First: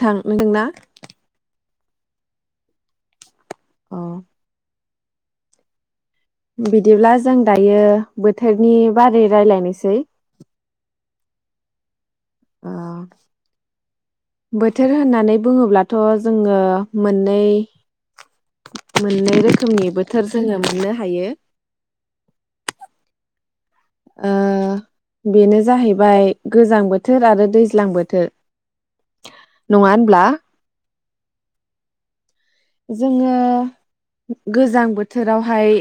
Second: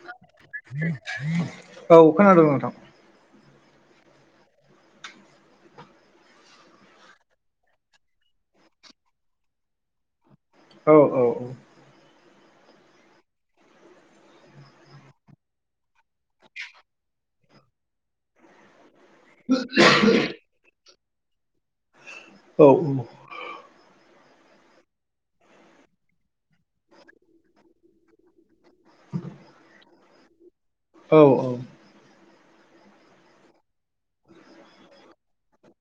थां नोंना [unintelligible] औ खोनादों नोथां अ बिदिब्ला जों दायो बोथोरनि बारै रायजलायनोसै औ औ औ ओ बोथोर होननानै बुङोब्ला थ जोङो मोननै [inaudible] मोननै रोखोमनि बोथोर जोंङो मोनो हायो। औ औ ओ बेनो जाहैबाय गोजां बोथोर आरो दैज्लां बोथोर नङा होनब्ला औ औ जोंङो गोजां बोथोरावहाय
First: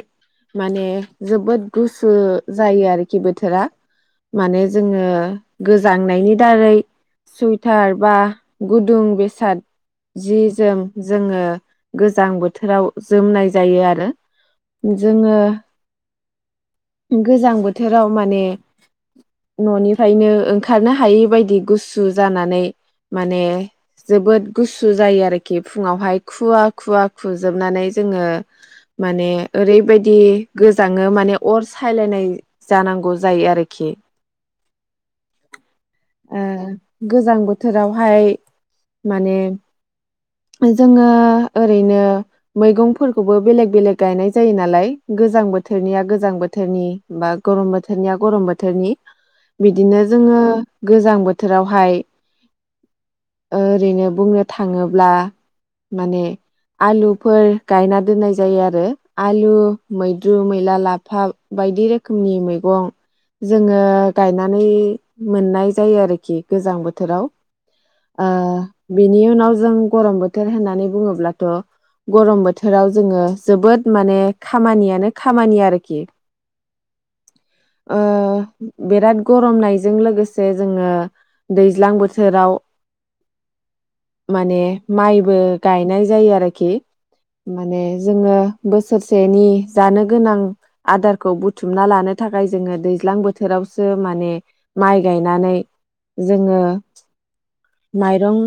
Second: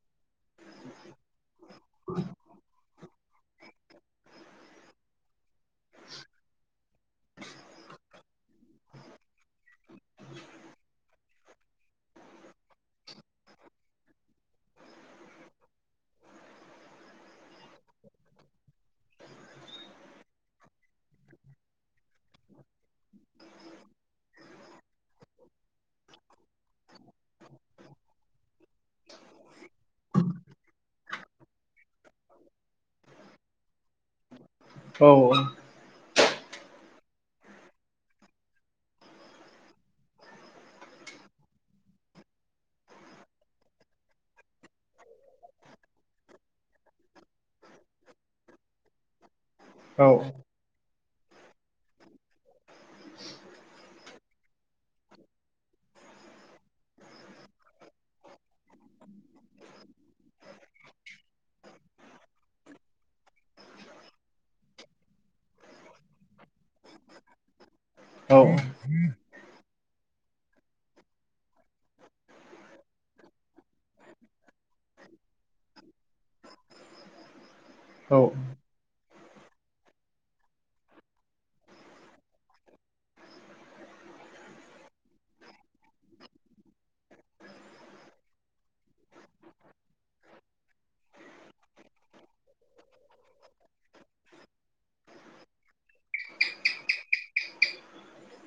माने जोबोद गुसु जायो आरो खि बोथोरा माने जोंङो गोजांनायनि दारै सुइटार बा गुदुं बेसाद जि जोम जोंङो गोजां बोथोराव जोमनाय जायो आरो जोंङो गोजां बोथोराव माने न'निफ्रायनो ओंखारनो हायै बायदि गुसु जानानै माने जोबोद गुसु जायो आरोखि फुङावहाय खुवा खुवा खुजोबनानै जोंङो माने ओरैबायदि गोजाङो माने अर सायलायनाय जानांगौ जायो आरोखि औ । ओ गोजां बोथोरावहाय माने जोङो । ओरैनो मैगंफोरखौबो बेलेग बेलेग गायनाय जायो नालाय गोजां बोथोरनिया गोजां बोथोरनि बा गरम बोथोरनिया गरम बोथोरनि । बिदिनो औ जोङो गोजां बोथोरावहाय ओरैनो बुंनो थाङोब्ला माने आलुफोर गायना दोननाय जायो आरो आलु मैद्रु मैला लाफा बायदि रोखोमनि मैगं जोङो गायनानै मोननाय जायो आरोखि गोजां बोथोराव ओ औ बेनि उनाव जों गरम बोथोर होननानै बुङोब्ला। थ गरम बोथोराव जोङो जोबोद माने खामानियानो खामानि आरोखि । ओ औ बिराद गरमनायजों लोगोसे जोङो दैज्लां बोथोराव माने माइबो गायनाय जायो आरोखि माने जोङो बोसोरसेनि जानो गोनां आदारखौ बुथुमना लानो थाखाय जोङो दैज्लां बोथोरावसो माने माइ गायनानै जोङो माइरं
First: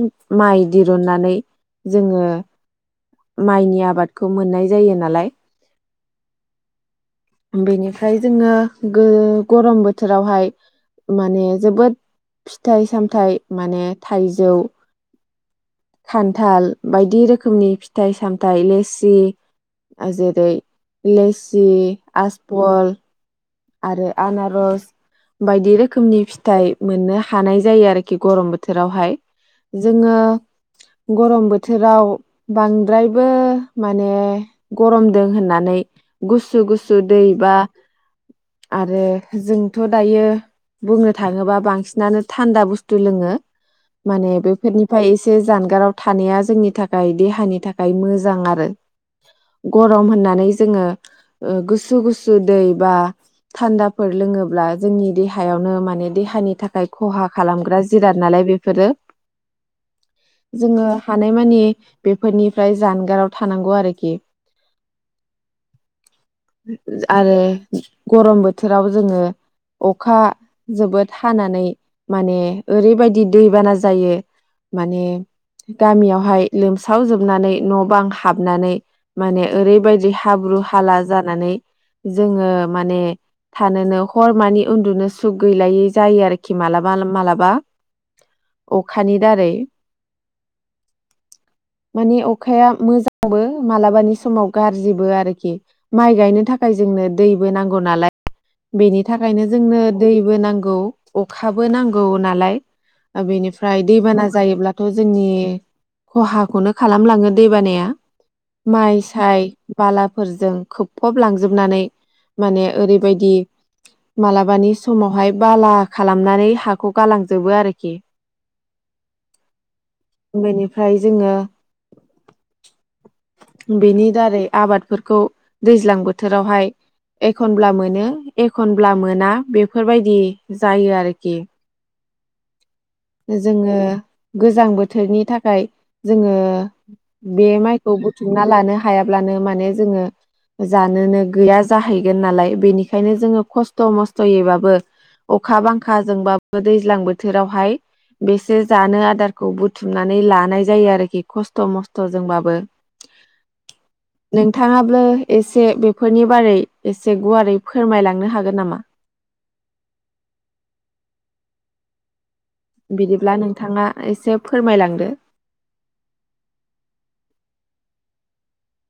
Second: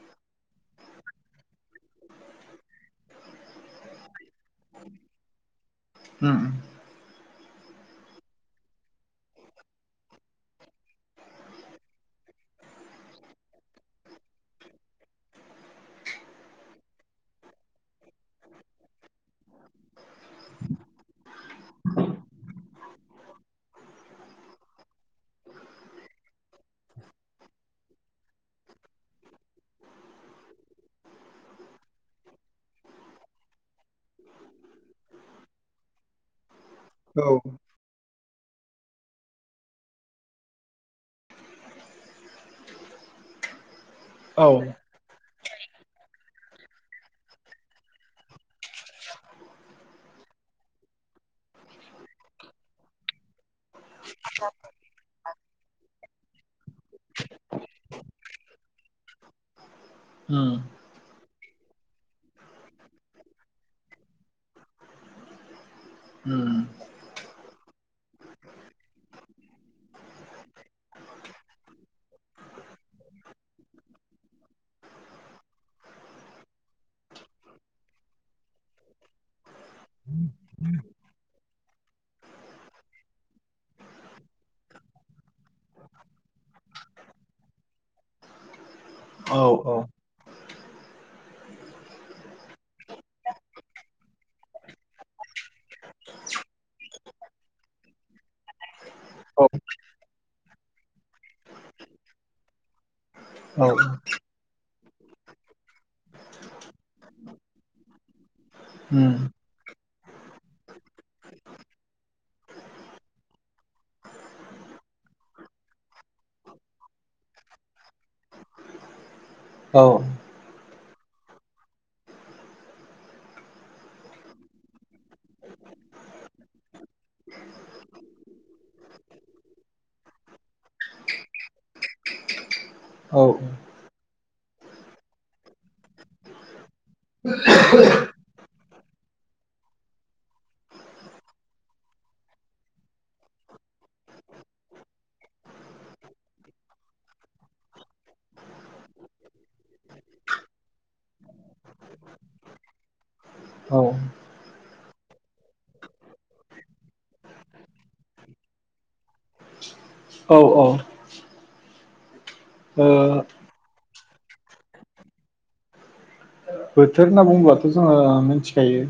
माइ दिरुननानै जोङो माइनि आबादखौ मोननाय जायो नालाय। ओम बेनिफ्राय जोङो गो गरम बोथोरावहाय माने जोबोद फिथाइ सामथाइ माने थाइजौ खान्थाल बायदि रोखोमनि फिथाइ सामथाइ लेस्सि आ जेरै लेस्सि आसपल आरो आनारस बायदि रोखोमनि फिथाइ मोननो हानाय जायो आरोखि गरम बोथोरावहाय जोङो गरम बोथोराव बांद्रायबो माने गरम दो होननानै गुसु गुस गुसु औ दै बा औ आरो जोंथ' दायो बुंनो थाङोबा बांसिनानो थान्दा बुस्थु लोङो माने बेफोरनिफ्राय एसे से जानगाराव थानाया जोंनि थाखाय देहानि थाखाय मोजां आरो गरम होननानै जोङो गुसु गुसु दै बा थान्दाफोर लोङोब्ला जोंनि देहायावनो माने देहानि थाखाय खहा खालामग्रा जिराद नालाय बेफोरो उम जोङो थानाय मानि बेफोरनिफ्राय जानगाराव थानांगौ आरोखि उम आरो गरम बोथोराव जोङो अखा जोबोद हानानै माने ओरैबायदि दैबाना जायो माने गामियावहाय लोमसावजोबनानै न' बां हाबनानै माने ओरैबायदि हाब्रु हाला जानानै जोङो माने थानोनो हर मानि उन्दुनो सुख गैलायै जायो आरोखि मालाबा मालाबा अखानि औ औ उम औ दारै मानि अखाया मोजांबो मालाबानि समाव गाज्रिबो आरोखि माइ गायनो थाखाय जोंनो दै बो नांगौ नालाय बेनि थाखायनो जोंनो दैबो नांगौ अखाबो नांगौ नालाय बेनिफ्राय दैबाना जायोब्लाथ' जोंनि खहाखौनो खालामलाङो दैबानाया माइ साय बालाफोरजों खोबफब लांजोबनानै माने ओरैबायदि मालाबानि समावहाय बाला खालामनानै हाखौ गालांजोबो आरोखि औ बेनिफ्राय जोङो बेनि दारै आबादफोरखौ दैज्लां बोथोरावहाय एखनब्ला मोनो एखनब्ला मोना बेफोरबायदि जायो आरोखि औ जोङो गोजां बोथोरनि थाखाय जोङो बे माइखौ बुथुमना लानो हायाब्लानो माने जोङो जानोनो गैया जाहैगोन नालाय बेनिखायनो जोङो खस्थ' मस्थ'यैबाबो अखा बांखाजोंबाबो दैज्लां बोथोरावहाय बेसे जानो आदारखौ बुथुमनानै लानाय जायो आरोखि खस्थ' मस्थ'जोंबाबो औ नोंथाङाबो एसे बेफोरनि बारै एसे गुवारै फोरमायलांनो हागोन नामा औ औ बिदिब्ला नोंथाङा एसे फोरमायलांदो बोथोर होनना बुङोबाथ' जोङो मिथिखायो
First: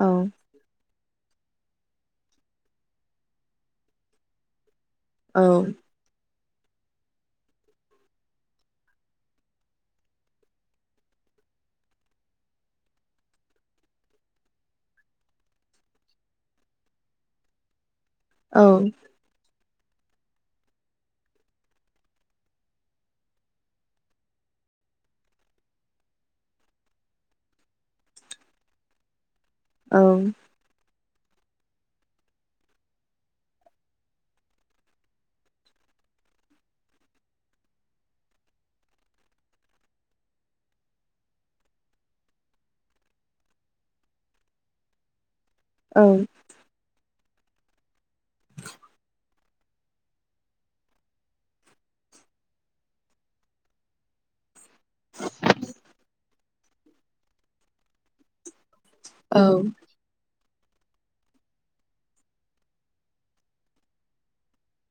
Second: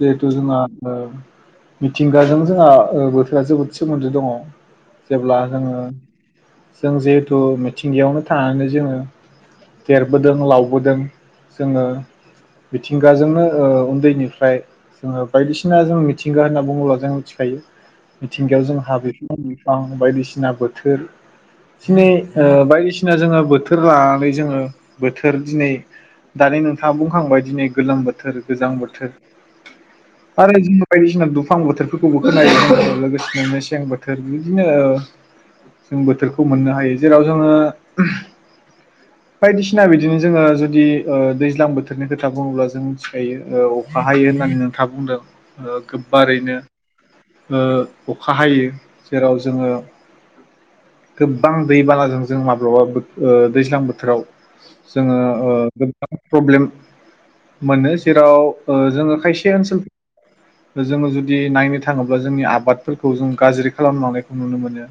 औ जोंहा न मिथिंगाजों जोंहा बोथोरा जोबोद सोमोन्दो दङ जेब्ला औ जोङो जों जिहेथु मिथिंगायावनो थानानै जोङो देरबोदों लावबोदों जोङो मिथिंगाजोंनो ओ उन्दैनिफ्राय जोङो बायदिसिना जों मिथिंगा होनना बुङोब्ला जों मिथिखायो मिथिंगायाव औ जों हाब आं बायदिसिना बोथोर दिनै बायदिसिना जोङो बोथोर लानानै जोङो बोथोर दिनै दानि नोंथाङा बुंखांबाय दिनै गोलोम बोथोर गोजां बोथोर औ आरो जोङो बायदिसिना दुफां बोथोरफोरखौबो खोनायो जोङो लोगोसेनो मेसें बोथोर बिदिनो जों बोथोरखौ मोननो हायो जेराव जोङो बायदिसिना बिदिनो जोङो जुदि ओ दैज्लां बोथोरनि खोथा बुङोब्ला जों मिथिखायो अखा हायो होननानै नोंथाङा बुंदों ओ औ गोबारैनो ओ अखा हायो जेराव जोङो गोबां दै बानाजों जों माब्लाबा दैज्लां बोथोराव जोङो ओ गोबां प्रब्लेम मोनो जेराव ओ जोङो औ खायसे ओनसोल जोङो जुदि नायनो थाङोब्ला जोंनि आबादफोरखौ जों गाज्रि खालामलांनायखौ नुनो मोनो।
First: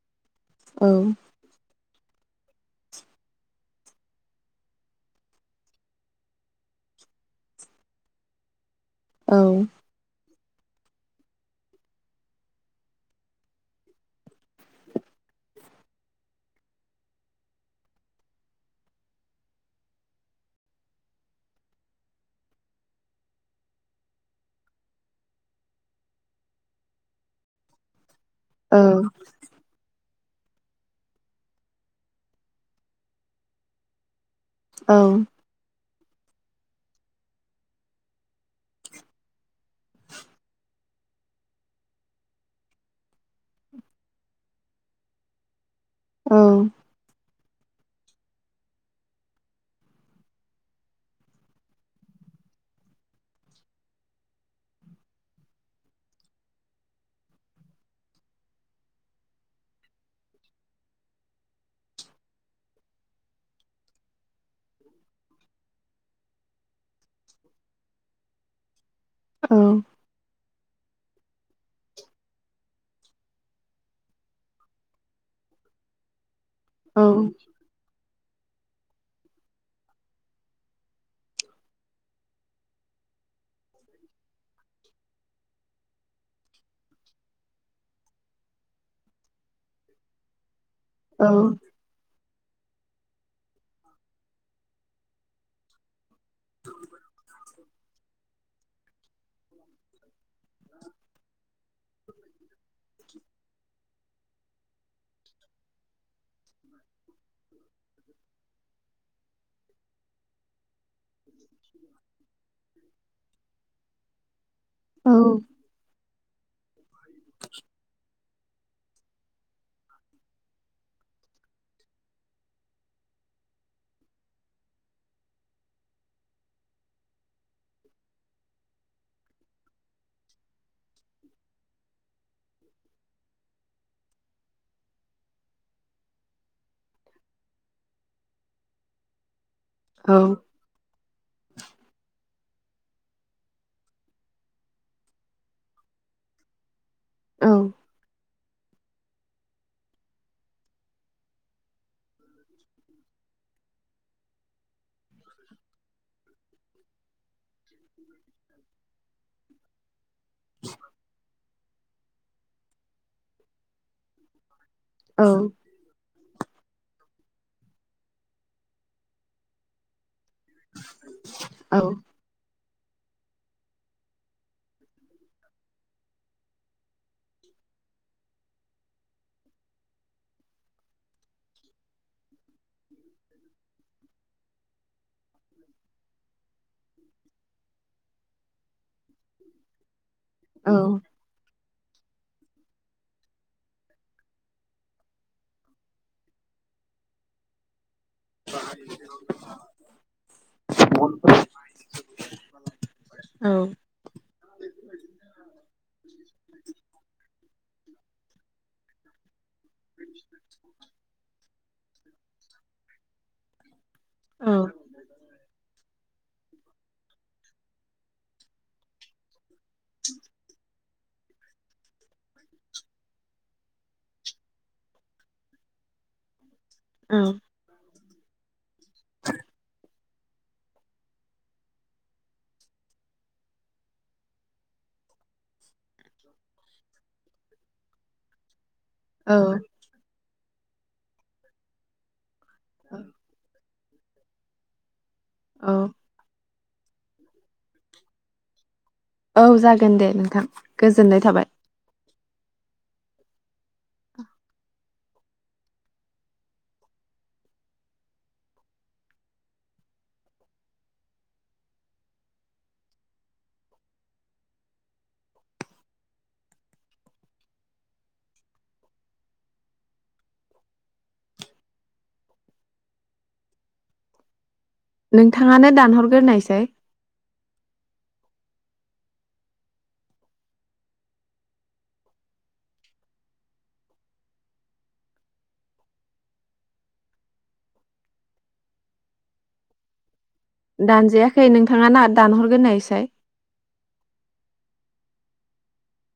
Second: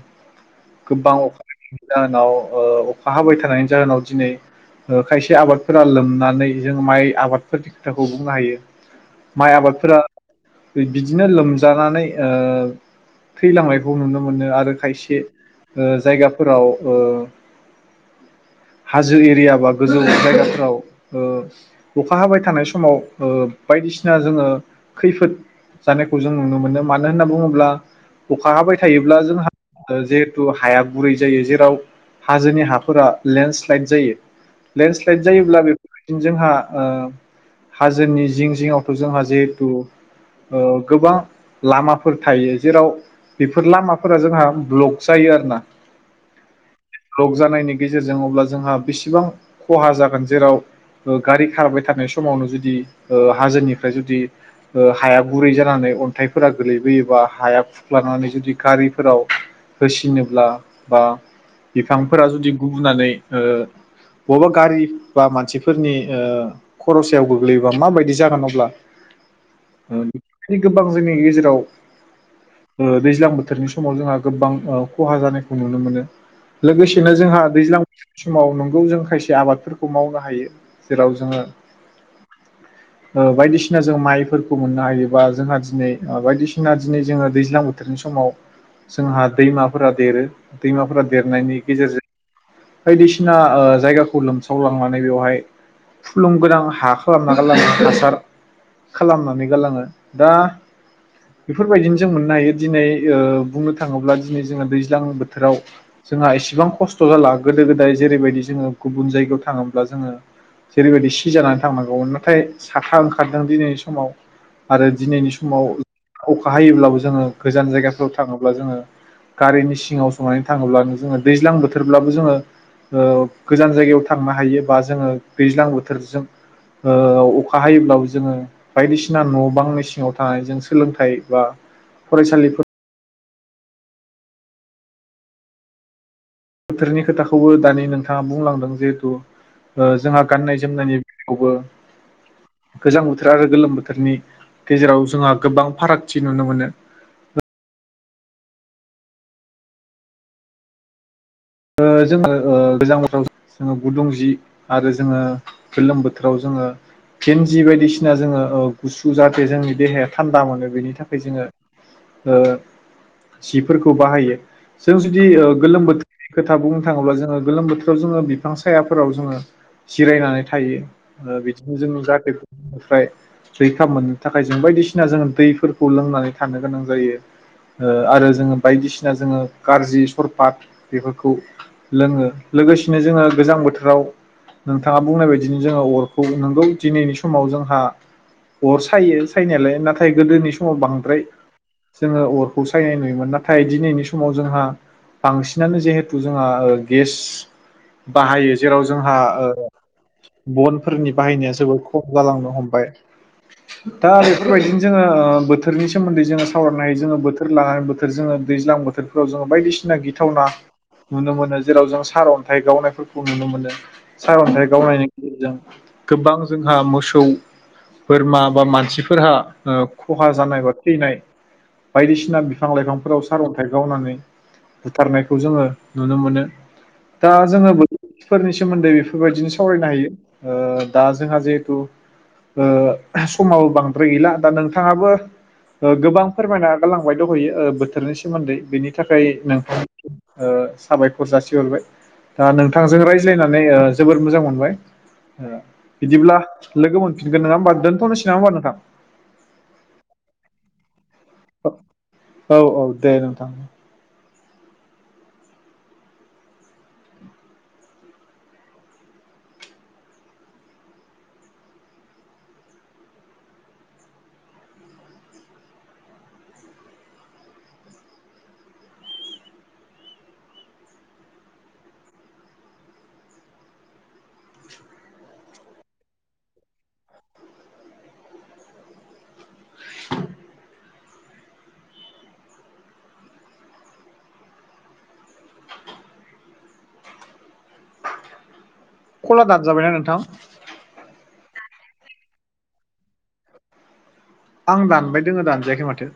गोबां अखा थायफ्रिदों जाहोनाव ओ अखा हाबाय थानायनि जाहोनाव दिनै खायसे आबाद फोर लोमनानै जों माइ आबादफोरनि खोथाखौ बुंनो हायो। माइ आबादफोरा बिदिनो लोमजानानै ओ थैलांनायखौ नुनो मोनो आरो खायसे ओ जायगाफोराव ओ हाजो एरिया बा गोजौ जायगाफोर औ ओ अखा हाबाय थानाय समाव ओ बायदिसिना जोङो खैफोद जानायखौ जों नुनो मोनो मानो होनना बुङोब्ला अखा हाबाय थायोब्ला जोंहा जे थु हाया गुरै जायो जेराव हाजोनि हाफोरा लेन्डस्लाइद जायो औ लेन्डस्लाइद जायोब्ला जोंहा ओ हाजोनि जिं जिङआवथ' जोंहा जिहेथु ओ गोबां लामाफोर थायो जेराव बेफोर लामाफोरा जोंहा ब्लक जायो आरोना उम ब्लक जानायनि गेजेरजों अब्ला जोंहा बेसेबां खहा जागोन जेराव गारि खारबाय थानाय समावनो जुदि ओ हाजोनिफ्राय जुदि ओ हाया गुरै जानानै अन्थाइफोरा गोलैबोयोबा हाया फुख्लानानै जुदि गारिफोराव होसिनोब्ला बा बिफांफोरा जुदि गुबुनानै ओ बबा गारि बा मानसिफोरनि ओ खर' सायाव गोग्लैयोबा माबायदि जागोन अब्ला ओ बिदि गोबां जोंनि गेजेराव ओ दैज्लां बोथोरनि समाव जोंहा गोबां ओ खहा जानायखौ नुनो मोनो। लोगोसेनो जोंहा दैज्लां समाव नंगौ जों खायसे आबादफोरखौ खमाव बाहायो जेराव जोङो ओ बायदिसिना जों माइफोरखौ मोननो हायो बा जोंहा दिनै ओ बायदिसिना दिनै जोङो दैज्लां बोथोरनि समाव जोंहा दैमाफोरा देरो दैमाफोरा देरनायनि गेजेरजों बायदिसिना ओ जायगाखौ लोमसावलांनानै बेवहाय फुलुं गोनां हा खालामना गारलाङो हासार खालामनानै गालाङो दा बेफोरबायदिनो जों मोननो हायो दिनै ओ बुंनो थाङोब्ला दिनै जोङो दैज्लां बोथोराव जोंहा इसेबां खस्थ' जाला‌ जेरैबायदि जोङो गुबुन जायगायाव थाङोब्ला जोङो जेरैबायदि सिजानानै थांनांगौमोन नाथाय साथा ओंखारदों दिनैनि समाव आरो दिनैनि समाव बाहायोब्लाबो जोङो गोजान जायगाफोराव थाङोब्ला जोङो गारिनि सिङाव जनानै थाङोब्लानो जोङो दैज्लां बोथोरब्लाबो जोङो ओ गोजान जायगायाव थांनो हायो बा जोङो दैज्लां बोथोरजों ओ अखा हायोब्लाबो जोङो बायदिसिना न' बांनि सिङाव थानाय जों सोलोंथाइ बा फरायसालिफोर बोथोरनि खोथाखौबो दानि नोंथाङा बुंलांदों जिहेथु ओ जोंहा गाननाय जोमनायनि बेलायावबो गोजां बोथोर आरो गोलोम बोथोरनि गेजेराव जोंहा गोबां फारागथि नुनो मोनो। औ ओ जोङो ओ गोजां बोथोराव जोङो गुदुं जि आरो जोङो गोलोम बोथोराव जोङो फेन्जि बायदिसिना जोङो ओ गुसु जाहाथे जोंनि देहाया थान्दा मोनो बेनि थाखाय जोङो ओ सिफोरखौ बाहायो जों जुदि ओ गोलोम बोथोर खोथा बुंनो थाङोब्ला जोङो गोलोम बोथोराव जोङो बिफां सायाफोराव जोङो जिरायनानै थायो ओ बिदिनो जोंनि जाते रैखा मोननो थाखाय जों बायदिसिना जों दैफोरखौ लोंनानै थानो गोनां जायो ओ आरो जोङो बायदिसिना जोङो कारजि सरफात बेफोरखौ लोङो लोगोसे बिनो जोङो गोजां बोथोराव नोंथाङा बुंनाय बायदिनो जोङो अरखौ नोंगौ दिनैनि समाव जोंहा अर सायो सायनायालाय नाथाय गोदोनि समाव बांद्राय जोङो अर अर सायनाय नुयोमोन नाथाय दिनैनि समाव जोंहा बांसिन बिदियानो जिहेथु जोंहा गेस बाहायो जेराव जोंहा ओ बनफोरनि बाहायनाया जोबोद खम जालांनो हमबाय दा बेफोरबायदिनो जोङो बोथोरनि सोमोन्दै जोङो सावरायनाय जोङो बोथोर लानानै बोथोर जोङो दैज्लां बोथोरफोराव जों बायदिसिना गिथावना नुनो मोनो जेराव जों सारअन्थाइ गावनायफोरखौ नुनो मोनो। सारअन्थाइ गावनायनि गेजेरजों गोबां जोंहा मोसौ बोरमा बा मानसिफोरहा खहा जानाय बा थैनाय बायदिसिना बिफां लाइफांफोराव सारअन्थाइ गावनानै बुथारनायखौ जोङो नुनो मोनो। औ दा जोङो बो फोरनिस सोमोन्दै बेफोरबायदिनो सावरायनो हायो। ओ दा जोंहा जिहेथु ओ समाबो बांद्राय गैला दा नोंथाङाबो गोबां फोरमायना गालांबाय दहैयो ओ बोथोरनि सोमोन्दै बेनि थाखाय नों ओ साबायखर जासि हरबाय। दा नोंथांजों रायज्लायनानै ओ जोबोर मोजां मोनबाय। ओ औ बिदिब्ला लोगो मोनफिनगोन नङा ओमबा दोनथ'सै नङा होनबा नोंथां? औ जागोन दे नोंथां गोजो गोजोननाय थाबाय। औ औ दे नोंथां। नोंथाङानो दानहरगोरनायसाय। [inaudible] खला दानजाबायना नोंथां? दानजायाखै नोंथाङा ना दानहरगोरनायसाय। आं दानबाय दोङो दानजायाखै माथो।